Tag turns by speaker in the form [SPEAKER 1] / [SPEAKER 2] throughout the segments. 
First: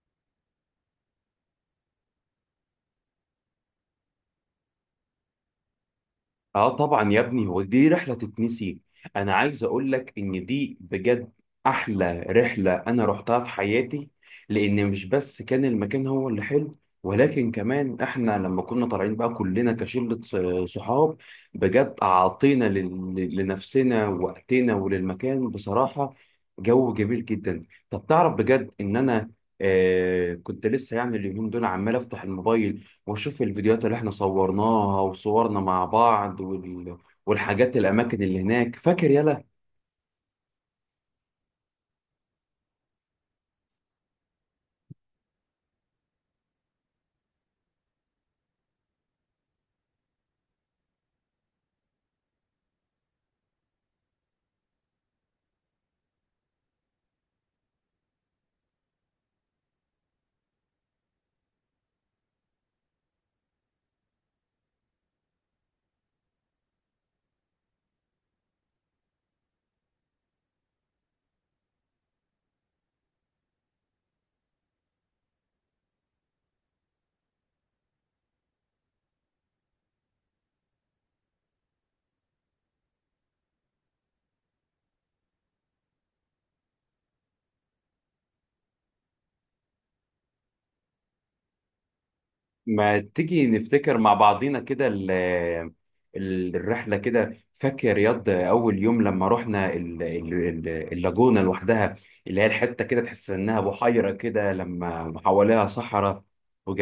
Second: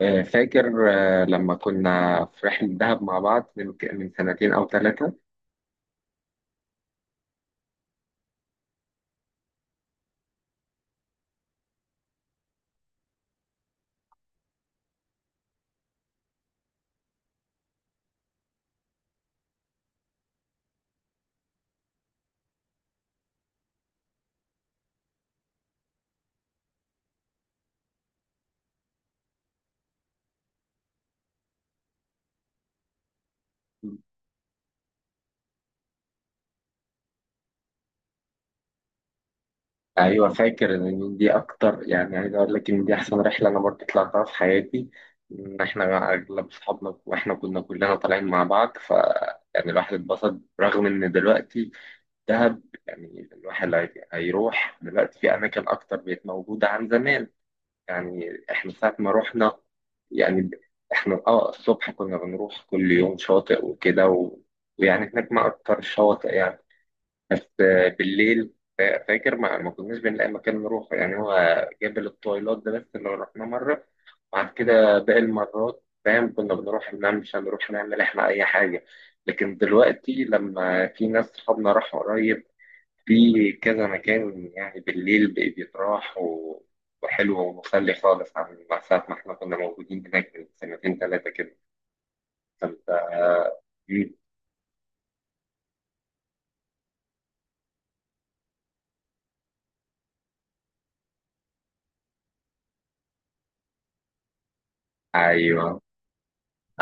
[SPEAKER 1] فاكر. لما كنا في رحلة دهب مع بعض من سنتين أو ثلاثة.
[SPEAKER 2] اه طبعا يا ابني، هو دي رحله تتنسي. انا عايز اقول لك ان دي بجد احلى رحله انا رحتها في حياتي. لان مش بس كان المكان هو اللي حلو، ولكن كمان احنا لما كنا طالعين بقى كلنا كشله صحاب. بجد اعطينا لنفسنا وقتنا وللمكان بصراحه. جو جميل جدا. طب تعرف بجد ان انا كنت لسه يعني اليومين دول عمال افتح الموبايل واشوف الفيديوهات اللي احنا صورناها وصورنا مع بعض، والحاجات الاماكن اللي هناك، فاكر؟ يلا،
[SPEAKER 1] أيوة، فاكر إن دي أكتر، يعني عايز أقول لك إن دي أحسن رحلة أنا برضه طلعتها في حياتي. إن إحنا أغلب أصحابنا وإحنا كنا كلنا طالعين مع بعض ف، يعني الواحد اتبسط رغم إن دلوقتي دهب، يعني الواحد هيروح دلوقتي في أماكن أكتر بقت موجودة عن زمان. يعني احنا ساعة ما رحنا، يعني احنا الصبح كنا بنروح كل يوم شاطئ وكده ويعني هناك ما اكتر الشواطئ يعني. بس بالليل فاكر ما كناش بنلاقي مكان نروح، يعني هو جبل الطويلات ده بس اللي رحناه مرة. بعد كده باقي المرات فاهم، كنا بنروح الممشى نروح نعمل احنا اي حاجة. لكن دلوقتي لما في ناس صحابنا راحوا قريب في كذا مكان، يعني بالليل بيتراح وحلو ومسلي خالص عن ساعة ما احنا كنا موجودين هناك من سنتين ثلاثة كده، فانت.
[SPEAKER 2] ما تيجي نفتكر
[SPEAKER 1] مم.
[SPEAKER 2] مع بعضينا كده الرحله كده. فاكر رياض اول يوم لما رحنا اللاجونه لوحدها، اللي هي الحته كده تحس انها بحيره كده لما حواليها
[SPEAKER 1] ايوه.
[SPEAKER 2] صحراء،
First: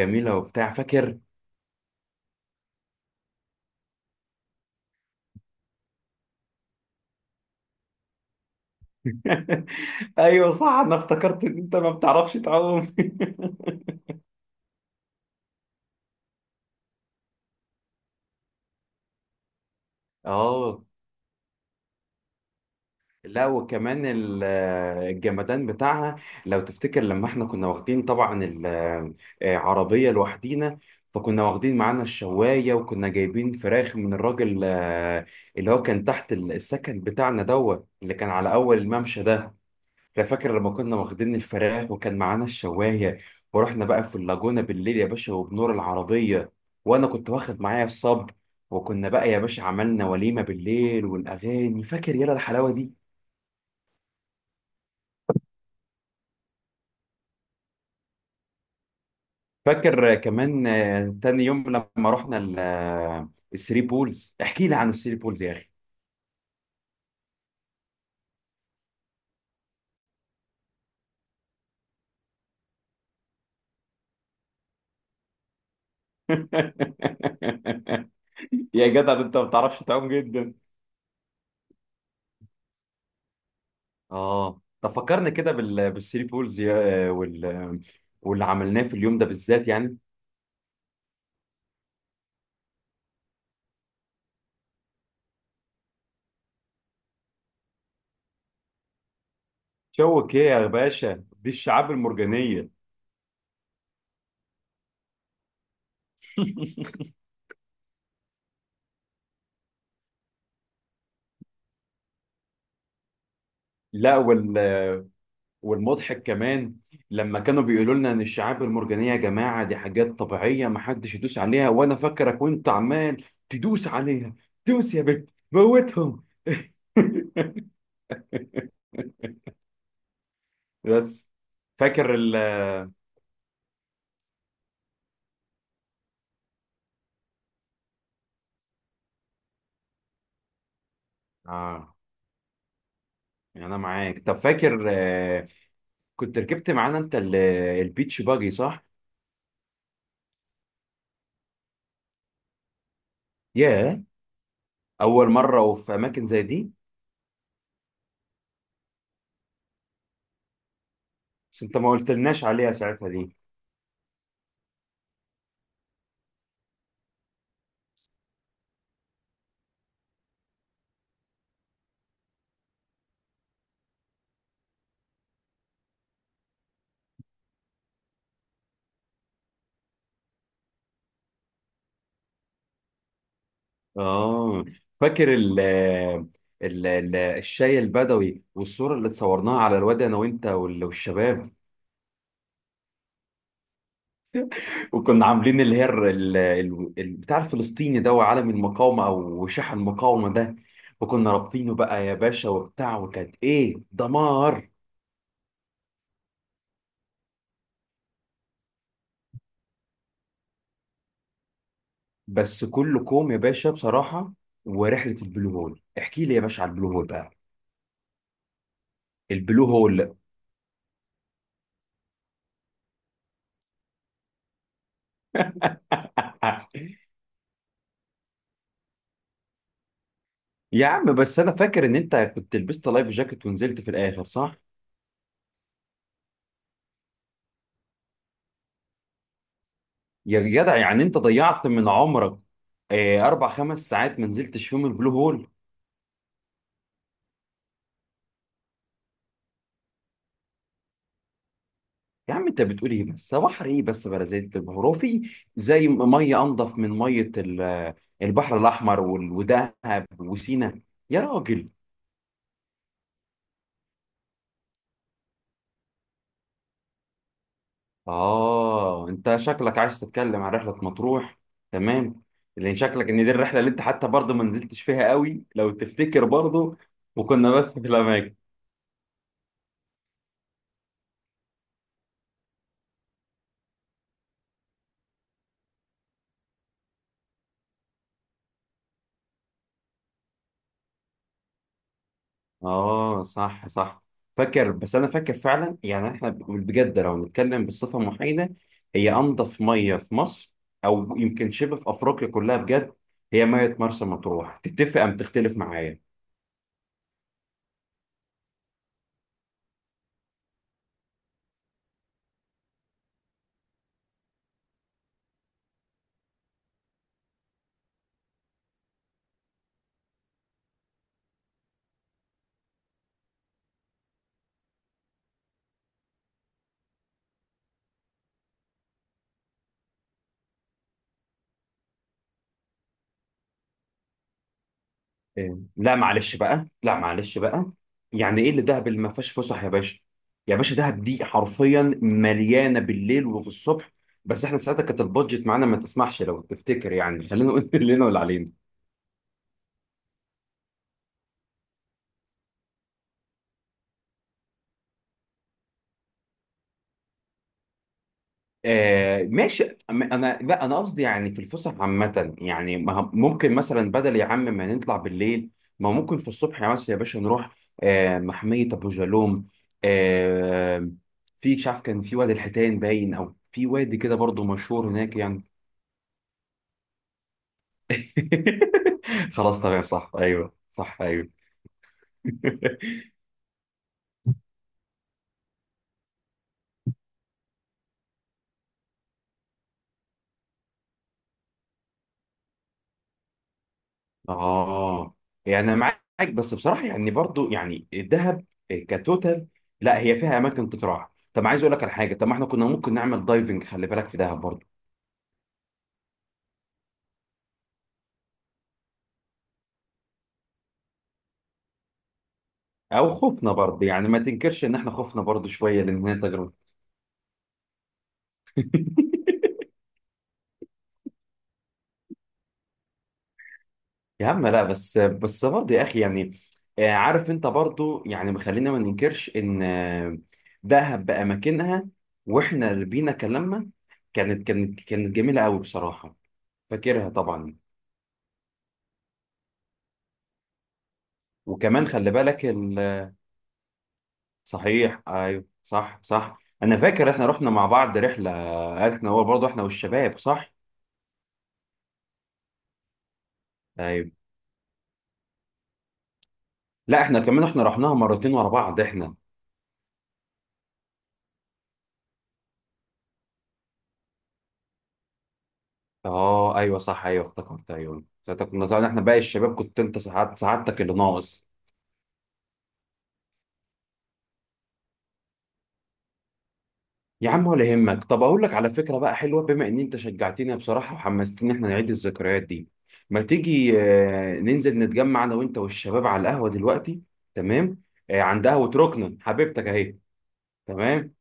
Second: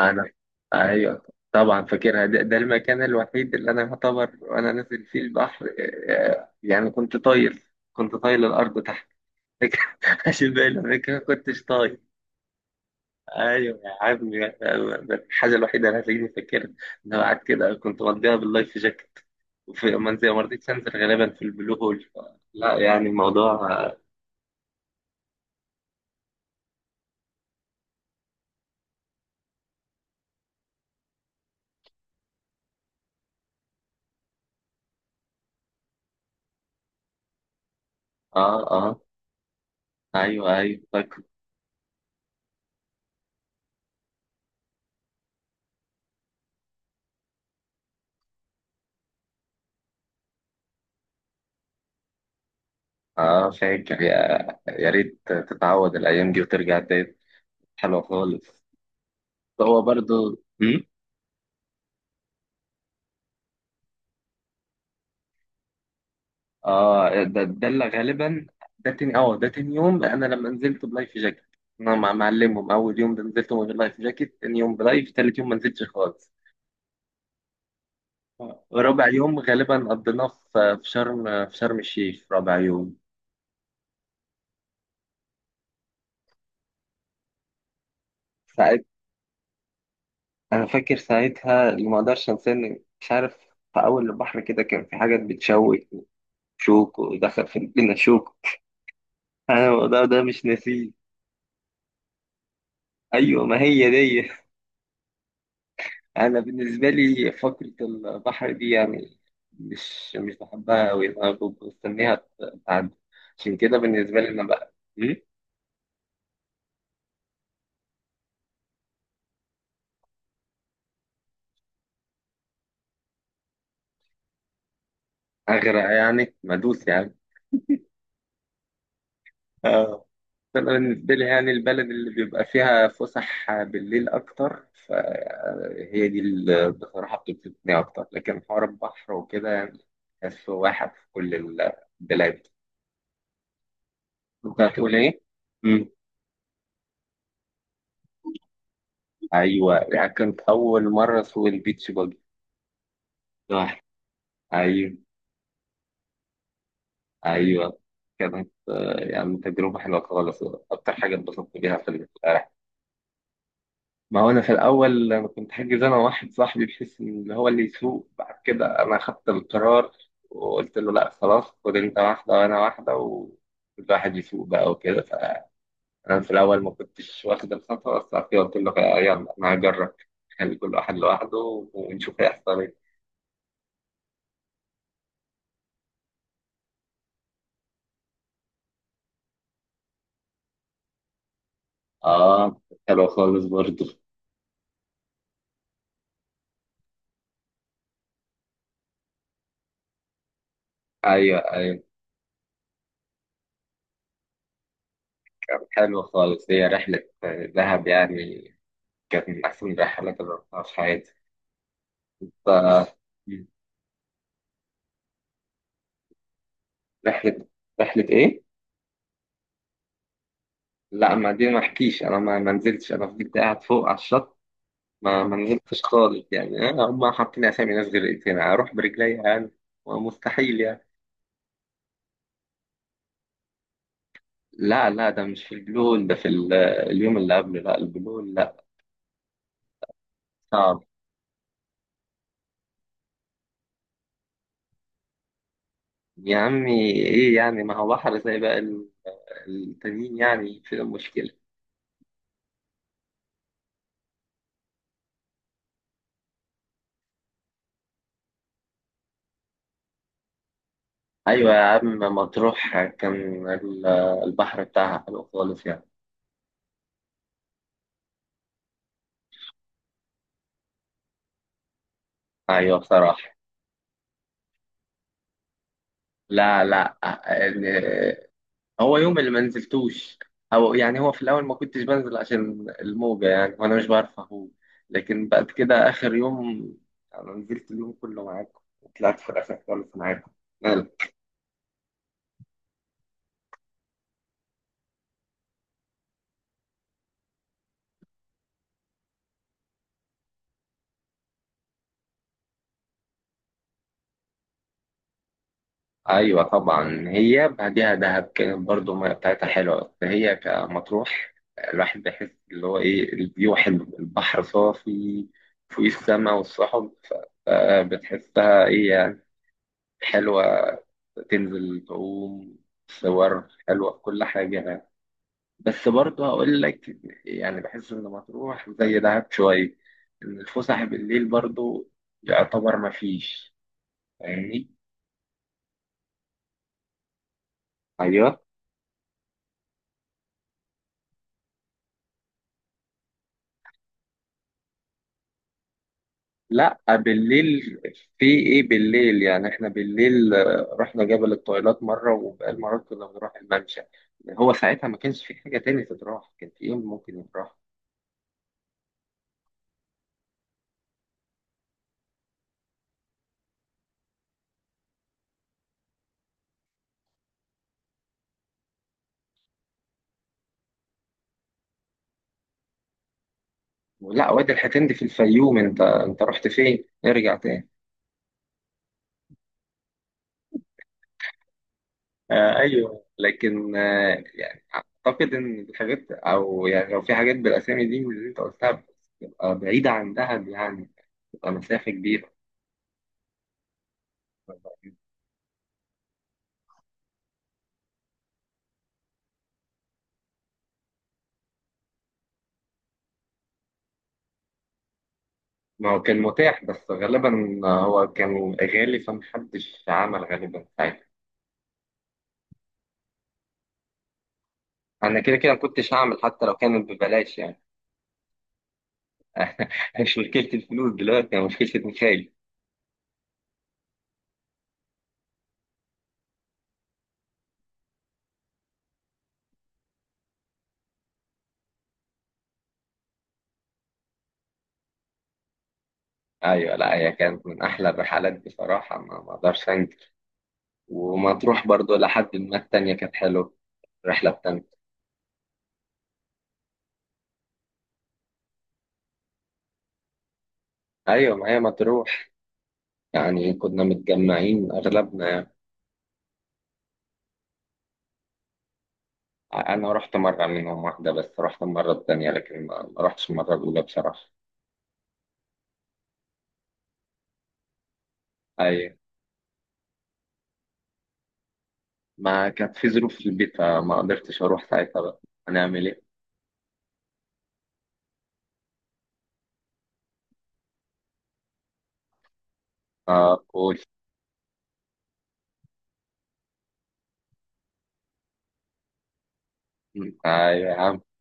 [SPEAKER 1] انا.
[SPEAKER 2] وبتاع، فاكر؟
[SPEAKER 1] ايوه، طبعا فاكرها. ده المكان الوحيد اللي انا يعتبر وانا نازل فيه البحر. يعني كنت طاير، كنت طاير الارض تحت.
[SPEAKER 2] ايوه
[SPEAKER 1] عشان باقي
[SPEAKER 2] صح، انا
[SPEAKER 1] الاماكن ما
[SPEAKER 2] افتكرت ان
[SPEAKER 1] كنتش
[SPEAKER 2] انت ما
[SPEAKER 1] طاير.
[SPEAKER 2] بتعرفش تعوم.
[SPEAKER 1] ايوه يا عم. الحاجه الوحيده اللي هتلاقيني فاكرها ان انا قاعد كده، كنت مضيها باللايف جاكيت. وفي منزل ما رضيتش
[SPEAKER 2] اه.
[SPEAKER 1] انزل غالبا في البلو هول. لا، يعني
[SPEAKER 2] لا،
[SPEAKER 1] الموضوع.
[SPEAKER 2] وكمان الجمدان بتاعها، لو تفتكر لما احنا كنا واخدين طبعا العربية لوحدينا، فكنا واخدين معانا الشواية وكنا جايبين فراخ من الراجل اللي هو كان تحت السكن بتاعنا دوت، اللي كان على
[SPEAKER 1] اه
[SPEAKER 2] أول
[SPEAKER 1] اه.
[SPEAKER 2] الممشى ده. لا،
[SPEAKER 1] ايوه
[SPEAKER 2] فاكر لما
[SPEAKER 1] ايوه،
[SPEAKER 2] كنا
[SPEAKER 1] فاكر.
[SPEAKER 2] واخدين الفراخ وكان معانا الشواية، ورحنا بقى في اللاجونة بالليل يا باشا وبنور العربية، وأنا كنت واخد معايا الصب، وكنا بقى يا باشا عملنا وليمة بالليل والأغاني، فاكر يلا الحلاوة دي؟
[SPEAKER 1] اه، فاكر يا. يا ريت تتعود الايام دي وترجع تاني، حلوه خالص. هو
[SPEAKER 2] فاكر
[SPEAKER 1] برضو
[SPEAKER 2] كمان،
[SPEAKER 1] مم؟
[SPEAKER 2] تاني يوم لما رحنا الثري بولز؟ احكي لي عن الثري بولز يا اخي.
[SPEAKER 1] اه، ده اللي غالبا. ده تاني يوم انا لما نزلت بلايف جاكيت. انا مع معلمهم اول يوم، ده نزلت من غير لايف جاكيت، تاني يوم بلايف، تالت يوم ما نزلتش خالص.
[SPEAKER 2] يا
[SPEAKER 1] رابع
[SPEAKER 2] جدع، ده انت
[SPEAKER 1] يوم
[SPEAKER 2] ما
[SPEAKER 1] غالبا
[SPEAKER 2] بتعرفش تعوم
[SPEAKER 1] قضيناه
[SPEAKER 2] جدا.
[SPEAKER 1] في شرم الشيخ رابع يوم.
[SPEAKER 2] اه طب، فكرنا كده بالثري بولز يا... آه، وال... آه، واللي عملناه
[SPEAKER 1] ساعت
[SPEAKER 2] في اليوم ده بالذات يعني.
[SPEAKER 1] انا فاكر ساعتها اللي ما اقدرش انساه مش عارف. في اول البحر كده كان في حاجات بتشوك، شوك ودخل في لنا شوك، انا الموضوع ده
[SPEAKER 2] شوك
[SPEAKER 1] مش
[SPEAKER 2] ايه يا
[SPEAKER 1] ناسيه.
[SPEAKER 2] باشا؟ دي الشعاب المرجانيه.
[SPEAKER 1] ايوه ما هي دي. انا بالنسبه لي فقره البحر دي يعني مش بحبها قوي انا. بستنيها تعدي، عشان كده
[SPEAKER 2] لا،
[SPEAKER 1] بالنسبه لي انا بقى
[SPEAKER 2] والمضحك كمان، لما كانوا بيقولوا لنا ان الشعاب المرجانيه يا جماعه دي حاجات طبيعيه ما حدش يدوس عليها، وانا فاكرك وانت عمال تدوس عليها. دوس يا بت،
[SPEAKER 1] اغرق
[SPEAKER 2] موتهم!
[SPEAKER 1] يعني ما ادوس يعني. انا بالنسبه لي
[SPEAKER 2] بس
[SPEAKER 1] يعني البلد اللي
[SPEAKER 2] فاكر ال
[SPEAKER 1] بيبقى فيها فسح بالليل اكتر، فهي دي اللي بصراحه بتبسطني اكتر. لكن حوار البحر وكده يعني تحسه واحد في كل
[SPEAKER 2] اه
[SPEAKER 1] البلاد.
[SPEAKER 2] يعني انا معاك. طب
[SPEAKER 1] كنت
[SPEAKER 2] فاكر،
[SPEAKER 1] هتقول ايه؟ مم.
[SPEAKER 2] كنت ركبت معانا انت البيتش باجي، صح؟
[SPEAKER 1] ايوه، يعني كانت اول مره اسوق البيتش باجي لوحدي.
[SPEAKER 2] ياه،
[SPEAKER 1] ايوه
[SPEAKER 2] اول مره وفي اماكن زي دي.
[SPEAKER 1] ايوه. كانت يعني تجربه حلوه خالص، اكتر حاجه اتبسطت
[SPEAKER 2] بس
[SPEAKER 1] بيها
[SPEAKER 2] انت ما
[SPEAKER 1] في
[SPEAKER 2] قلتلناش
[SPEAKER 1] الرحله.
[SPEAKER 2] عليها ساعتها دي.
[SPEAKER 1] ما هو انا في الاول انا كنت حاجز انا واحد صاحبي بحيث ان هو اللي يسوق. بعد كده انا خدت القرار وقلت له لا خلاص، خد انت واحده وانا واحده وكل واحد يسوق بقى وكده. فانا في الاول ما كنتش واخد الخطوه، بس بعد كده قلت له يلا انا هجرب، خلي كل واحد لوحده ونشوف هيحصل ايه.
[SPEAKER 2] اه فاكر الشاي البدوي، والصورة اللي اتصورناها على الواد انا وانت والشباب.
[SPEAKER 1] اه، حلو خالص برضه.
[SPEAKER 2] وكنا عاملين اللي هي البتاع الفلسطيني ده، وعلم المقاومة او شاح المقاومة ده، وكنا
[SPEAKER 1] ايوه
[SPEAKER 2] رابطينه
[SPEAKER 1] ايوه،
[SPEAKER 2] بقى يا باشا وبتاع، وكانت ايه؟ دمار!
[SPEAKER 1] كان حلو خالص. هي رحله دهب يعني كانت من احسن الرحلات اللي رحتها في حياتي.
[SPEAKER 2] بس
[SPEAKER 1] ف
[SPEAKER 2] كله كوم يا باشا بصراحة. ورحلة البلو هول، احكي لي يا باشا على البلو هول بقى.
[SPEAKER 1] رحله رحله ايه؟
[SPEAKER 2] البلو هول.
[SPEAKER 1] لا، ما دي ما احكيش انا، ما نزلتش، انا فضلت قاعد فوق على الشط، ما نزلتش خالص يعني. أنا هم حاطين اسامي ناس غير، هنا اروح برجلي يعني، مستحيل يعني.
[SPEAKER 2] يا عم، بس انا فاكر ان انت كنت لبست لايف جاكيت ونزلت في الاخر، صح؟
[SPEAKER 1] لا لا، ده مش في البلو هول، ده في اليوم اللي قبله، لا البلو هول لا.
[SPEAKER 2] يا جدع،
[SPEAKER 1] صعب.
[SPEAKER 2] يعني انت ضيعت من عمرك اربع خمس ساعات ما نزلتش فيهم البلو هول.
[SPEAKER 1] يا عمي ايه يعني، ما هو بحر زي بقى التانيين يعني، في المشكلة؟
[SPEAKER 2] يا عم انت بتقول ايه؟ بس هو بحر ايه؟ بس بلا زيت البحر، هو في زي ميه انضف من ميه البحر الاحمر ودهب وسينا. يا
[SPEAKER 1] ايوه يا
[SPEAKER 2] راجل!
[SPEAKER 1] عم، مطروح كان ال- البحر بتاعها حلو خالص يعني.
[SPEAKER 2] اه، انت شكلك عايز تتكلم عن رحله مطروح. تمام. لان
[SPEAKER 1] ايوه
[SPEAKER 2] شكلك
[SPEAKER 1] بصراحة.
[SPEAKER 2] ان دي الرحله اللي انت حتى برضه ما نزلتش فيها قوي لو تفتكر
[SPEAKER 1] لا
[SPEAKER 2] برضه،
[SPEAKER 1] لا،
[SPEAKER 2] وكنا بس في الاماكن.
[SPEAKER 1] هو يوم اللي ما نزلتوش او يعني، هو في الاول ما كنتش بنزل عشان الموجه يعني، وانا مش بعرف اهو. لكن بعد كده اخر يوم انا نزلت اليوم كله معاكم، وطلعت في الاخر خالص معاكم. مال.
[SPEAKER 2] اه صح صح. فاكر، بس انا فاكر فعلا يعني احنا بجد لو نتكلم بصفه محايده، هي انضف ميه في مصر، او يمكن شبه في افريقيا كلها بجد. هي ميه مرسى مطروح، تتفق ام تختلف معايا؟
[SPEAKER 1] ايوه طبعا، هي بعديها دهب كانت برضو المية بتاعتها حلوه، هي كمطروح الواحد بيحس اللي هو ايه، الفيو حلو، البحر صافي، فوق السما والسحب. فبتحسها ايه يعني، حلوه، تنزل تعوم، صور حلوة، كل حاجة يعني. بس برضه هقول لك، يعني بحس إن مطروح زي دهب شوية، إن الفسح بالليل برضه يعتبر مفيش. فاهمني؟
[SPEAKER 2] إيه. لا معلش بقى، لا معلش بقى.
[SPEAKER 1] أيوه.
[SPEAKER 2] يعني ايه اللي دهب اللي ما فيهاش فسح يا باشا؟ يا باشا، دهب دي حرفيا مليانه بالليل وفي الصبح. بس احنا ساعتها كانت البادجت معانا ما تسمحش، لو
[SPEAKER 1] لا
[SPEAKER 2] تفتكر يعني. خلينا نقول
[SPEAKER 1] بالليل،
[SPEAKER 2] اللي لنا واللي
[SPEAKER 1] في
[SPEAKER 2] علينا.
[SPEAKER 1] إيه بالليل يعني، إحنا بالليل رحنا جبل الطويلات مرة، وبقال مرات كنا بنروح الممشى. هو ساعتها ما كانش في حاجة تاني تتراح، كان في إيه ممكن يتراح؟
[SPEAKER 2] آه ماشي. انا، لا انا قصدي يعني في الفسح عامه، يعني ما هم- ممكن مثلا بدل يا عم ما نطلع بالليل، ما ممكن في الصبح، يا مثلا يا باشا، نروح محميه ابو جالوم. آه في، مش عارف كان في وادي الحيتان باين، او في وادي كده
[SPEAKER 1] ولا
[SPEAKER 2] برضو
[SPEAKER 1] وادي الحيتان
[SPEAKER 2] مشهور
[SPEAKER 1] دي في
[SPEAKER 2] هناك يعني.
[SPEAKER 1] الفيوم، أنت رحت فين؟ ارجع تاني.
[SPEAKER 2] خلاص تمام، صح ايوه، صح ايوه.
[SPEAKER 1] آه ايوه لكن يعني، اعتقد ان الحاجات او يعني لو في حاجات بالاسامي دي من اللي انت قلتها بتبقى بعيده عن دهب يعني، بتبقى مسافه كبيره.
[SPEAKER 2] اه، يعني انا معاك. بس بصراحه يعني، برضو يعني الذهب كتوتال. لا، هي فيها اماكن تتراح. طب عايز اقول لك على حاجه، طب ما احنا كنا ممكن نعمل دايفنج، خلي بالك في دهب برضو.
[SPEAKER 1] ما هو كان متاح، بس غالبا هو كان غالي فمحدش عمل غالبا ساعتها.
[SPEAKER 2] او خوفنا برضو يعني، ما تنكرش ان احنا
[SPEAKER 1] انا
[SPEAKER 2] خوفنا
[SPEAKER 1] كده
[SPEAKER 2] برضو
[SPEAKER 1] كده ما
[SPEAKER 2] شويه،
[SPEAKER 1] كنتش
[SPEAKER 2] لان هي
[SPEAKER 1] هعمل حتى لو
[SPEAKER 2] تجربه.
[SPEAKER 1] كانت ببلاش يعني. مش مشكله الفلوس دلوقتي، هي مشكله ميخائيل.
[SPEAKER 2] يا عم، لا، بس برضه يا اخي يعني، عارف انت برضه يعني، خلينا ما ننكرش ان دهب باماكنها، واحنا اللي بينا كلامنا، كانت جميله قوي بصراحه.
[SPEAKER 1] ايوه، لا
[SPEAKER 2] فاكرها
[SPEAKER 1] هي كانت
[SPEAKER 2] طبعا.
[SPEAKER 1] من احلى الرحلات بصراحه، ما اقدرش انكر. ومطروح
[SPEAKER 2] وكمان
[SPEAKER 1] برضو
[SPEAKER 2] خلي
[SPEAKER 1] لحد
[SPEAKER 2] بالك،
[SPEAKER 1] ما التانيه كانت حلوه، الرحله التانيه.
[SPEAKER 2] صحيح ايوه صح صح، انا فاكر احنا رحنا مع بعض رحله، احنا، هو برضه احنا والشباب، صح؟
[SPEAKER 1] ايوه، ما هي مطروح يعني كنا
[SPEAKER 2] ايوه،
[SPEAKER 1] متجمعين اغلبنا يعني.
[SPEAKER 2] لا احنا كمان، احنا رحناها مرتين ورا بعض احنا.
[SPEAKER 1] انا رحت مره منهم واحده بس، رحت المره التانيه لكن ما رحتش المره الاولى بصراحه.
[SPEAKER 2] اه ايوه صح، ايوه افتكرت، ايوه ساعتها كنا طبعا
[SPEAKER 1] ايوه،
[SPEAKER 2] احنا باقي الشباب، كنت انت ساعات سعادتك اللي ناقص.
[SPEAKER 1] ما كانت في ظروف في البيت فما قدرتش اروح ساعتها بقى، هنعمل ايه.
[SPEAKER 2] يا عم ولا يهمك. طب اقول لك على فكره بقى حلوه، بما ان انت شجعتني بصراحه وحمستني احنا نعيد الذكريات دي. ما
[SPEAKER 1] اه قول.
[SPEAKER 2] تيجي ننزل نتجمع انا وانت والشباب على القهوه دلوقتي؟ تمام. عند قهوه ركنه حبيبتك اهي.
[SPEAKER 1] ايوه يا عم،
[SPEAKER 2] تمام.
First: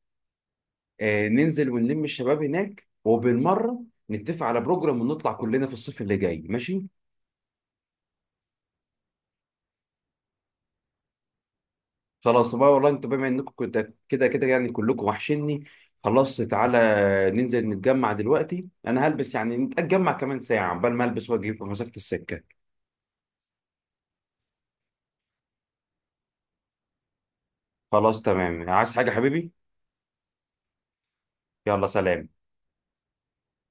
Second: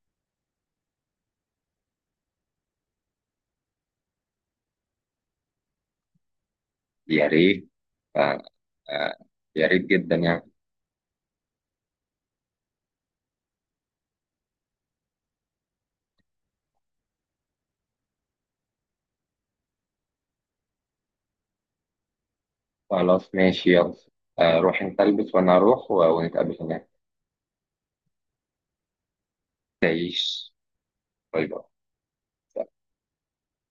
[SPEAKER 2] ننزل ونلم الشباب هناك وبالمره نتفق على بروجرام ونطلع كلنا في الصيف اللي جاي، ماشي؟
[SPEAKER 1] يا ريت. آه، آه، يا ريت جدا يعني.
[SPEAKER 2] خلاص بقى والله، انت بما انكم كده كده يعني كلكم وحشني. خلاص تعالى، ننزل نتجمع دلوقتي، انا هلبس يعني، نتجمع كمان ساعه عقبال ما البس واجي في مسافه السكه.
[SPEAKER 1] خلاص ماشي يلا. روح انت البس وانا اروح ونتقابل هناك.
[SPEAKER 2] خلاص تمام، عايز حاجه حبيبي؟
[SPEAKER 1] تعيش. باي باي.
[SPEAKER 2] يلا سلام.